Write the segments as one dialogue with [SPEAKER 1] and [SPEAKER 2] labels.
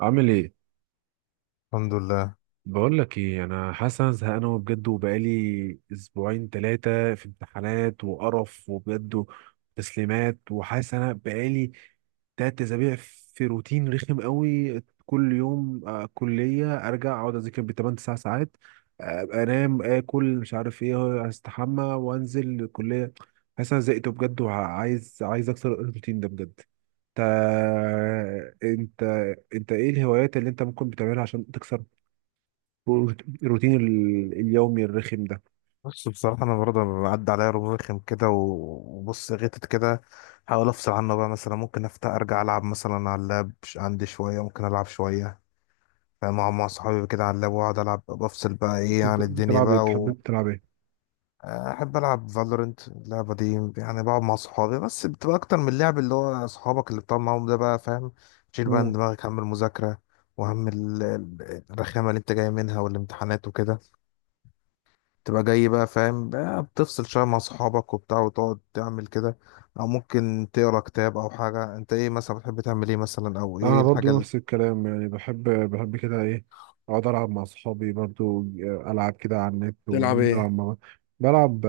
[SPEAKER 1] عامل ايه؟
[SPEAKER 2] الحمد لله.
[SPEAKER 1] بقول لك ايه، انا حاسس انا زهقان أوي بجد، وبقالي اسبوعين ثلاثه في امتحانات وقرف وبجد تسليمات، وحاسس انا بقالي تلات اسابيع في روتين رخم قوي. كل يوم كليه، ارجع اقعد اذاكر بتمن تسع ساعات، أبقى انام اكل مش عارف ايه، استحمى وانزل الكليه. حاسس انا زهقت بجد، وعايز اكسر الروتين ده بجد. انت، انت ايه الهوايات اللي انت ممكن بتعملها عشان تكسر الروتين اليومي الرخم ده؟
[SPEAKER 2] بص، بصراحة أنا برضه عدى عليا رمضان رخم كده وبص غتت كده. حاول أفصل عنه بقى، مثلا ممكن أفتح أرجع ألعب مثلا على اللاب. عندي شوية ممكن ألعب شوية مع صحابي كده على اللاب، وأقعد ألعب بفصل بقى إيه
[SPEAKER 1] انت
[SPEAKER 2] عن الدنيا
[SPEAKER 1] بتلعب ايه؟
[SPEAKER 2] بقى و...
[SPEAKER 1] بتحب تلعب ايه؟
[SPEAKER 2] أحب ألعب فالورنت، اللعبة دي يعني بقعد مع صحابي، بس بتبقى أكتر من اللعب، اللي هو صحابك اللي بتقعد معاهم ده بقى، فاهم؟ شيل بقى من
[SPEAKER 1] مم.
[SPEAKER 2] دماغك هم المذاكرة وهم الرخامة اللي أنت جاي منها والامتحانات وكده. تبقى جاي بقى، فاهم بقى؟ بتفصل شوية مع صحابك وبتاع وتقعد تعمل كده. أو ممكن تقرا كتاب أو حاجة. أنت إيه مثلا بتحب تعمل إيه مثلا، أو إيه
[SPEAKER 1] انا
[SPEAKER 2] الحاجة
[SPEAKER 1] برضو
[SPEAKER 2] اللي...
[SPEAKER 1] نفس الكلام، يعني بحب، بحب كده ايه، اقعد العب مع اصحابي برضو، العب كده على النت
[SPEAKER 2] تلعب ايه؟
[SPEAKER 1] ونلعب مع بعض. بلعب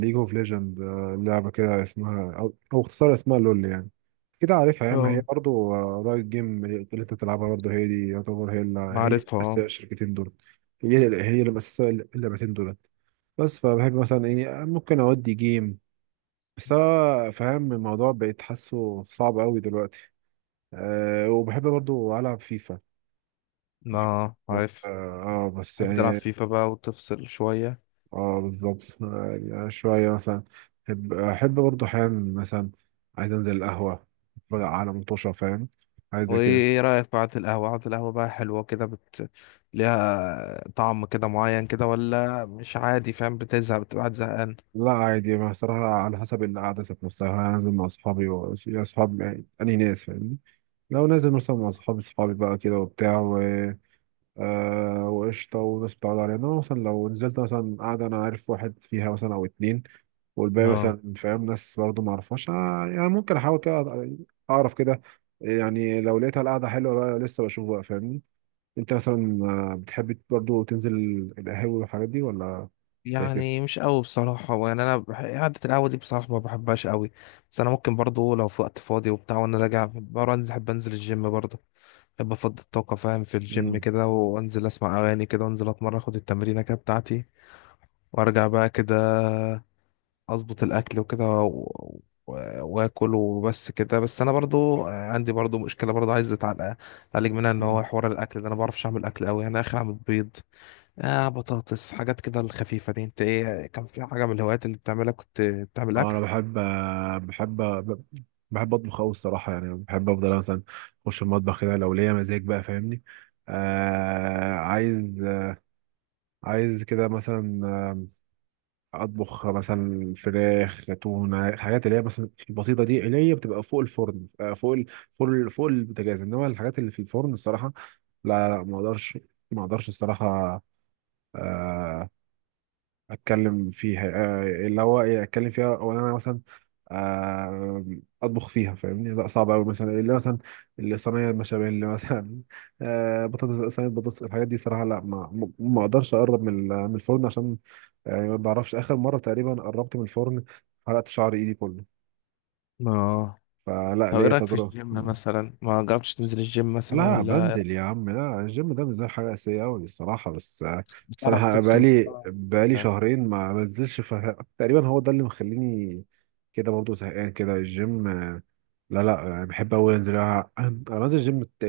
[SPEAKER 1] ليج اوف ليجند، لعبة كده اسمها او, أو اختصار اسمها لول يعني، كده عارفها يعني، ما هي
[SPEAKER 2] اه.
[SPEAKER 1] برضو رايت جيم اللي انت بتلعبها برضو، هي دي. يعتبر هي اللي هي اللي
[SPEAKER 2] معرفها.
[SPEAKER 1] مأسسة الشركتين دول، هي اللي هي اللي مأسسة اللعبتين دول. بس فبحب مثلا ايه، ممكن اودي جيم، بس انا فاهم الموضوع بقيت حاسه صعب قوي دلوقتي. أه، وبحب برضو العب فيفا.
[SPEAKER 2] اه.
[SPEAKER 1] بحب،
[SPEAKER 2] آه، عارف.
[SPEAKER 1] اه، بس
[SPEAKER 2] بتحب تلعب
[SPEAKER 1] يعني،
[SPEAKER 2] فيفا بقى وتفصل شوية.
[SPEAKER 1] اه بالظبط، يعني شويه مثلا، احب برضو احيانا مثلا، عايز انزل القهوه، اتفرج على مطوشه، فاهم؟ عايز زي
[SPEAKER 2] وإيه،
[SPEAKER 1] كده.
[SPEAKER 2] إيه رأيك بعد القهوة، قعدة القهوة بقى حلوة كده، بت... ليها طعم كده معين كده، ولا مش عادي؟ فاهم؟ بتزهق؟ بتبقى قاعد زهقان؟
[SPEAKER 1] لا عادي، ما صراحه على حسب القعده ذات نفسها. هنزل مع اصحابي و... يا اصحابي يعني، انهي ناس، فاهمني؟ لو نازل مثلا مع اصحابي، اصحابي بقى كده وبتاع، آه وقشطة، وناس بتعرض علينا مثلا. لو نزلت مثلا قاعدة، أنا عارف واحد فيها مثلا أو اتنين، والباقي
[SPEAKER 2] اه.
[SPEAKER 1] مثلا، فاهم، ناس برضه معرفهاش، آه، يعني ممكن أحاول كده أعرف كده. يعني لو لقيتها القعدة حلوة بقى لسه بشوف بقى، فاهمني؟ أنت مثلا، بتحب برضه تنزل القهاوي والحاجات دي ولا؟ فاكس؟
[SPEAKER 2] يعني مش قوي بصراحة، يعني أنا بح... قعدة القهوة دي بصراحة ما بحبهاش قوي. بس أنا ممكن برضو لو في وقت فاضي وبتاع وأنا راجع برا أنزل، أحب أنزل الجيم برضو. أحب أفضي الطاقة فاهم، في الجيم
[SPEAKER 1] مم.
[SPEAKER 2] كده، وأنزل أسمع أغاني كده وأنزل أتمرن، أخد التمرينة كده بتاعتي وأرجع بقى كده. أظبط الأكل وكده و... و... وآكل وبس كده. بس أنا برضو عندي برضو مشكلة برضو عايز أتعالج، أتعالج منها، إن هو
[SPEAKER 1] مم.
[SPEAKER 2] حوار الأكل ده أنا ما بعرفش أعمل أكل قوي. أنا آخر أعمل بيض، آه بطاطس، حاجات كده الخفيفة دي. انت ايه، كان في حاجة من الهوايات اللي بتعملها كنت بتعمل
[SPEAKER 1] اه انا
[SPEAKER 2] أكل؟
[SPEAKER 1] بحب، بحب بحب اطبخ قوي الصراحه، يعني بحب افضل مثلا اخش المطبخ كده لو ليا مزاج بقى، فاهمني؟ عايز، عايز كده مثلا اطبخ مثلا فراخ، تونه، الحاجات اللي هي مثلا البسيطه دي، اللي هي بتبقى فوق الفرن. فوق فوق البوتاجاز، انما الحاجات اللي في الفرن الصراحه لا، لا، ما اقدرش، ما اقدرش الصراحه. آه، اتكلم فيها، اللي هو ايه، اتكلم فيها او إن انا مثلا آه، اطبخ فيها، فاهمني؟ لا صعب قوي. مثلا اللي مثلا اللي صينيه المشابيل مثلا بطاطس، صينيه بطاطس، الحاجات دي صراحه لا، ما اقدرش اقرب من من الفرن، عشان يعني ما بعرفش، اخر مره تقريبا قربت من الفرن حرقت شعر ايدي كله،
[SPEAKER 2] اه.
[SPEAKER 1] فلا
[SPEAKER 2] طب ايه
[SPEAKER 1] ليا
[SPEAKER 2] رأيك في
[SPEAKER 1] تجربه.
[SPEAKER 2] الجيم مثلا؟ ما جربتش تنزل الجيم مثلا
[SPEAKER 1] لا
[SPEAKER 2] ولا؟
[SPEAKER 1] بنزل يا عم، لا الجيم ده بالنسبه لي حاجه اساسيه قوي الصراحه، بس، بس
[SPEAKER 2] بتعرف
[SPEAKER 1] انا
[SPEAKER 2] تفصل؟
[SPEAKER 1] بقالي
[SPEAKER 2] آه.
[SPEAKER 1] شهرين ما بنزلش ف... تقريبا هو ده اللي مخليني كده برضه زهقان كده الجيم. لا لا، يعني بحب قوي انزل انا. أنا بنزل الجيم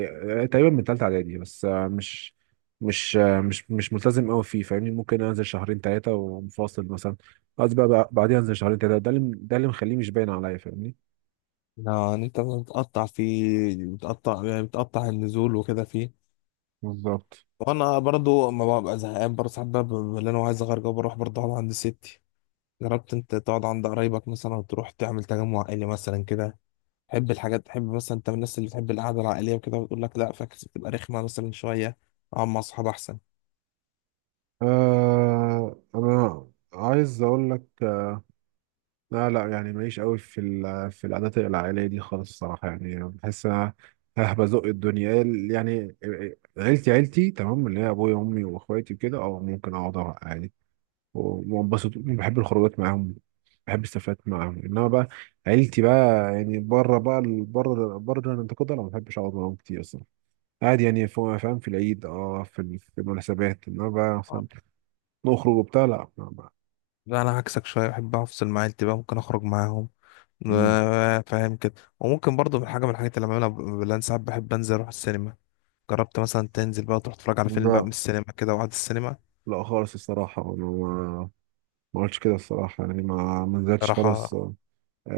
[SPEAKER 1] تقريبا من تالتة اعدادي، بس مش، مش مش ملتزم قوي فيه، فاهمني؟ ممكن انزل شهرين ثلاثه ومفاصل مثلا، قصدي بقى بعدين انزل شهرين ثلاثه، ده اللي ده اللي مخليه مش باين عليا، فاهمني؟
[SPEAKER 2] لا يعني انت بتقطع فيه، بتقطع يعني بتقطع النزول وكده فيه.
[SPEAKER 1] بالظبط.
[SPEAKER 2] وانا برضو ما ببقى زهقان برضه ساعات بقى، ببقى اللي انا عايز اغير جو، بروح برضه اقعد عند ستي. جربت انت تقعد عند قرايبك مثلا وتروح تعمل تجمع عائلي مثلا كده؟ تحب الحاجات، تحب مثلا، انت من الناس اللي بتحب القعده العائليه وكده، وتقول لك لا فاكس، بتبقى رخمه مثلا شويه، اقعد مع اصحاب احسن؟
[SPEAKER 1] آه انا عايز اقول لك، لا لا، يعني ماليش قوي في في العادات العائليه دي خالص الصراحه. يعني بحس انا ها بزق الدنيا يعني. عيلتي، عيلتي تمام، اللي هي ابويا وامي واخواتي وكده، اه ممكن اقعد، أقعد عادي وانبسط، بحب الخروجات معاهم، بحب السفرات معاهم. انما بقى عيلتي بقى يعني بره بقى بره الانتقاد، انا ما بحبش اقعد معاهم كتير اصلا، عادي يعني، فاهم؟ في العيد، اه في في المناسبات، انما بقى
[SPEAKER 2] اه.
[SPEAKER 1] مثلا نخرج وبتاع لا.
[SPEAKER 2] لا انا عكسك شويه، بحب افصل مع عيلتي بقى، ممكن اخرج معاهم.
[SPEAKER 1] مم.
[SPEAKER 2] آه، فاهم كده. وممكن برضه من حاجه من الحاجات اللي بعملها بلان، ساعات بحب انزل اروح السينما. جربت مثلا تنزل بقى تروح تتفرج على فيلم بقى من
[SPEAKER 1] لا
[SPEAKER 2] السينما كده وقعد السينما
[SPEAKER 1] لا خالص الصراحة، أنا ما، ما قلتش كده الصراحة، يعني ما، ما نزلتش
[SPEAKER 2] راح؟
[SPEAKER 1] خالص.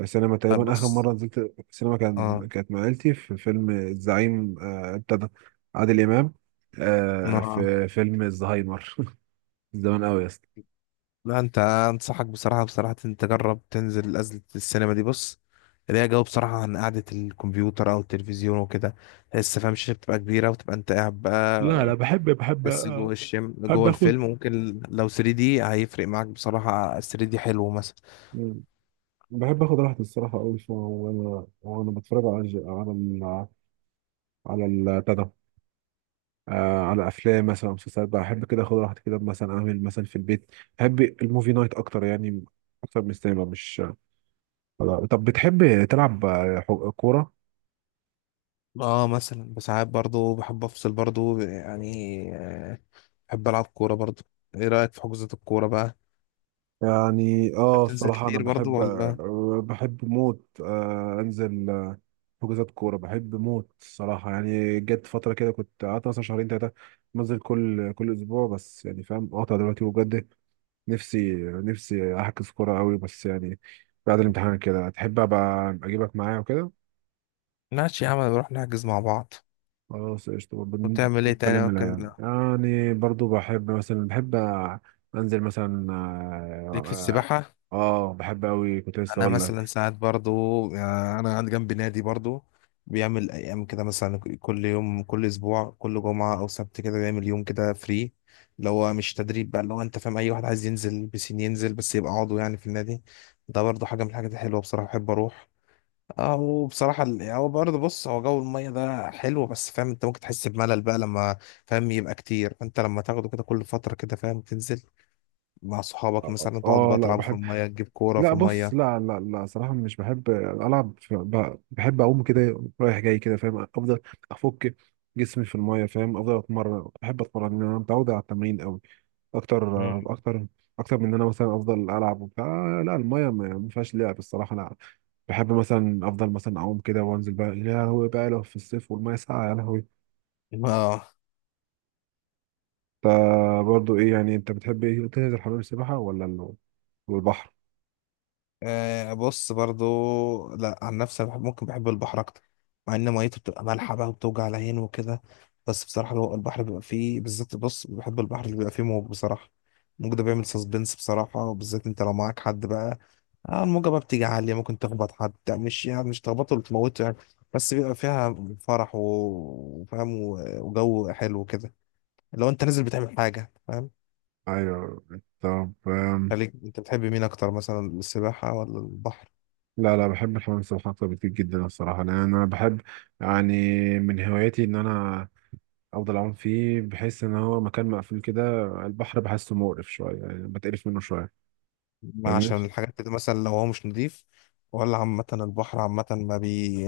[SPEAKER 1] سينما تقريبا، آخر
[SPEAKER 2] بص.
[SPEAKER 1] مرة نزلت سينما كان،
[SPEAKER 2] اه.
[SPEAKER 1] كانت مع عيلتي في فيلم الزعيم، بتاع ده، عادل إمام،
[SPEAKER 2] انا،
[SPEAKER 1] في فيلم الزهايمر زمان أوي يا اسطى.
[SPEAKER 2] لا انت انصحك بصراحة، بصراحة انت تجرب تنزل نزلة السينما دي. بص، اللي هي جو بصراحة عن قعدة الكمبيوتر او التلفزيون وكده. تحس فاهم، الشاشة بتبقى كبيرة وتبقى انت قاعد
[SPEAKER 1] لا لا
[SPEAKER 2] بقى،
[SPEAKER 1] بحب، بحب،
[SPEAKER 2] تحس جوه الشم
[SPEAKER 1] بحب
[SPEAKER 2] جوه الفيلم.
[SPEAKER 1] اخد.
[SPEAKER 2] ممكن لو 3D هيفرق معاك بصراحة. 3D حلو مثلا.
[SPEAKER 1] مم. بحب آخد راحتي الصراحة أوي، وأنا بتفرج على على على بتاع ده، على افلام مثلا أو مسلسلات بقى، احب كده اخد راحتي كده مثلا، اعمل مثلا في البيت. بحب الموفي نايت اكتر يعني، اكتر من السينما، مش آه. طب بتحب تلعب كوره؟
[SPEAKER 2] اه مثلا بساعات برضو بحب افصل برضو يعني. آه، بحب العب كورة برضو. ايه رأيك في حجوزات الكورة بقى؟
[SPEAKER 1] يعني اه
[SPEAKER 2] بتنزل
[SPEAKER 1] الصراحه انا
[SPEAKER 2] كتير برضو
[SPEAKER 1] بحب،
[SPEAKER 2] ولا؟
[SPEAKER 1] آه بحب موت، آه انزل، حجوزات كوره بحب موت الصراحه. يعني جت فتره كده كنت قعدت مثلا شهرين ثلاثه بنزل كل اسبوع، بس يعني فاهم قاطع دلوقتي، وبجد نفسي، نفسي احجز كوره قوي، بس يعني بعد الامتحان كده تحب ابقى اجيبك معايا وكده.
[SPEAKER 2] ماشي يا عم، نروح نحجز مع بعض.
[SPEAKER 1] خلاص قشطة برضه.
[SPEAKER 2] وتعمل ايه
[SPEAKER 1] نتكلم
[SPEAKER 2] تاني
[SPEAKER 1] منها
[SPEAKER 2] ممكن؟
[SPEAKER 1] يعني، يعني برضه بحب مثلا، بحب أنزل مثلا
[SPEAKER 2] ليك في
[SPEAKER 1] آه,
[SPEAKER 2] السباحة؟
[SPEAKER 1] آه, آه بحب أوي، كنت لسه
[SPEAKER 2] انا
[SPEAKER 1] أقول
[SPEAKER 2] مثلا
[SPEAKER 1] لك
[SPEAKER 2] ساعات برضو، يعني انا عندي جنبي نادي برضو، بيعمل ايام كده مثلا، كل يوم، كل اسبوع، كل جمعه او سبت كده بيعمل يوم كده فري، اللي هو مش تدريب بقى، اللي هو انت فاهم، اي واحد عايز ينزل بسين ينزل، بس يبقى عضو يعني في النادي. ده برضو حاجه من الحاجات الحلوه بصراحه، بحب اروح. اه، وبصراحه هو برضه، بص، هو جو الميه ده حلو، بس فاهم انت ممكن تحس بملل بقى لما فاهم يبقى كتير. فانت لما تاخده كده كل فتره كده، فاهم، تنزل مع صحابك
[SPEAKER 1] آه, آه.
[SPEAKER 2] مثلا، تقعدوا بقى
[SPEAKER 1] لا
[SPEAKER 2] تلعبوا في
[SPEAKER 1] بحب،
[SPEAKER 2] الميه، تجيب كوره في
[SPEAKER 1] لا بص
[SPEAKER 2] الميه.
[SPEAKER 1] لا، لا صراحة مش بحب ألعب بحب أقوم كده رايح جاي كده، فاهم؟ أفضل أفك جسمي في الماية، فاهم؟ أفضل أتمرن، بحب أتمرن، أنا متعود على التمرين أوي، اكتر، اكتر اكتر من ان انا مثلا افضل العب وبتاع، لا المايه ما فيهاش لعب الصراحه. انا بحب مثلا افضل مثلا اعوم كده وانزل بقى، يا لهوي بقى لو في الصيف والمايه ساقعه يا لهوي.
[SPEAKER 2] اه.
[SPEAKER 1] انت برضه ايه يعني، انت بتحب ايه، تنزل حمام السباحه ولا والبحر؟
[SPEAKER 2] آه، بص برضو، لا عن نفسي أنا بحب، ممكن بحب البحر اكتر، مع ان ميته بتبقى مالحه بقى وبتوجع العين وكده. بس بصراحه لو البحر بيبقى فيه بالذات، بص، بحب البحر اللي بيبقى فيه موج بصراحه. الموج ده بيعمل سسبنس بصراحه، وبالذات انت لو معاك حد بقى، آه الموجه بقى بتيجي عاليه، ممكن تخبط حد، يعني مش يعني مش تخبطه ولا تموته يعني. بس بيبقى فيها فرح وفاهم و... وجو حلو كده، لو انت نازل بتعمل حاجه، فاهم؟
[SPEAKER 1] ايوه، طب
[SPEAKER 2] خليك انت، بتحب مين اكتر مثلا، السباحه ولا البحر؟
[SPEAKER 1] لا لا، بحب الحمام السباحه اكتر بكتير جدا الصراحه، لان انا بحب يعني من هواياتي ان انا افضل اعوم فيه. بحس ان هو مكان مقفول كده. البحر بحسه مقرف شويه، يعني بتقرف منه شويه،
[SPEAKER 2] ما
[SPEAKER 1] فاهمني؟
[SPEAKER 2] عشان الحاجات دي مثلا لو هو مش نضيف؟ ولا عامة البحر عامة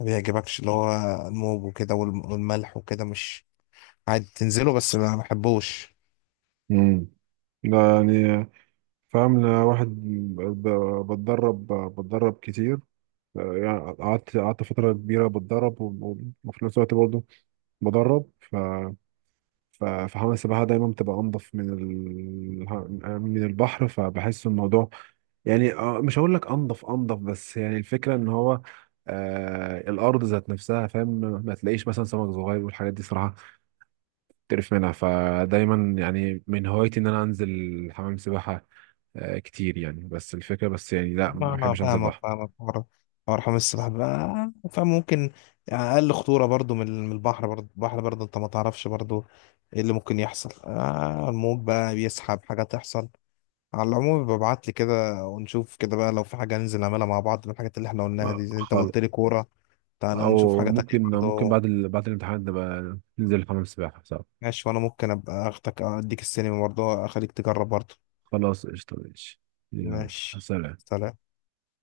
[SPEAKER 2] ما بيعجبكش، اللي هو الموج وكده والملح وكده، مش عادي تنزله بس ما بحبوش؟
[SPEAKER 1] امم لا يعني، فاهم أنا واحد بتدرب، بتدرب كتير، يعني قعدت، قعدت فترة كبيرة بتدرب، وفي نفس الوقت برضه بدرب، فحمام السباحة دايما بتبقى أنضف من من البحر، فبحس الموضوع يعني مش هقول لك أنضف أنضف، بس يعني الفكرة إن هو آه الأرض ذات نفسها، فاهم؟ ما تلاقيش مثلا سمك صغير والحاجات دي صراحة تعرف منها، فدايما يعني من هوايتي ان انا انزل حمام سباحة كتير يعني. بس الفكرة بس يعني لا،
[SPEAKER 2] ما
[SPEAKER 1] ما
[SPEAKER 2] انا
[SPEAKER 1] بحبش انزل
[SPEAKER 2] فاهمك،
[SPEAKER 1] بحر.
[SPEAKER 2] حوار، حوار حمام السباحة بقى، فاهم، ممكن اقل خطورة برضو من البحر. برضو البحر برضو انت ما تعرفش برضو ايه اللي ممكن يحصل، آه الموج بقى بيسحب، حاجة تحصل. على العموم ببعت لي كده ونشوف كده بقى، لو في حاجة ننزل نعملها مع بعض من الحاجات اللي احنا قلناها دي، زي انت ما
[SPEAKER 1] خالص.
[SPEAKER 2] قلت لي كورة، تعالى نشوف
[SPEAKER 1] او
[SPEAKER 2] حاجة تانية
[SPEAKER 1] ممكن، ممكن
[SPEAKER 2] برضه.
[SPEAKER 1] بعد بعد الامتحان نبقى ننزل حمام سباحة، صح؟
[SPEAKER 2] ماشي، وأنا ممكن أبقى أخدك أديك السينما برضه أخليك تجرب برضه.
[SPEAKER 1] خلاص قشطة، ماشي، يلا،
[SPEAKER 2] ماشي.
[SPEAKER 1] سلام.
[SPEAKER 2] سلام.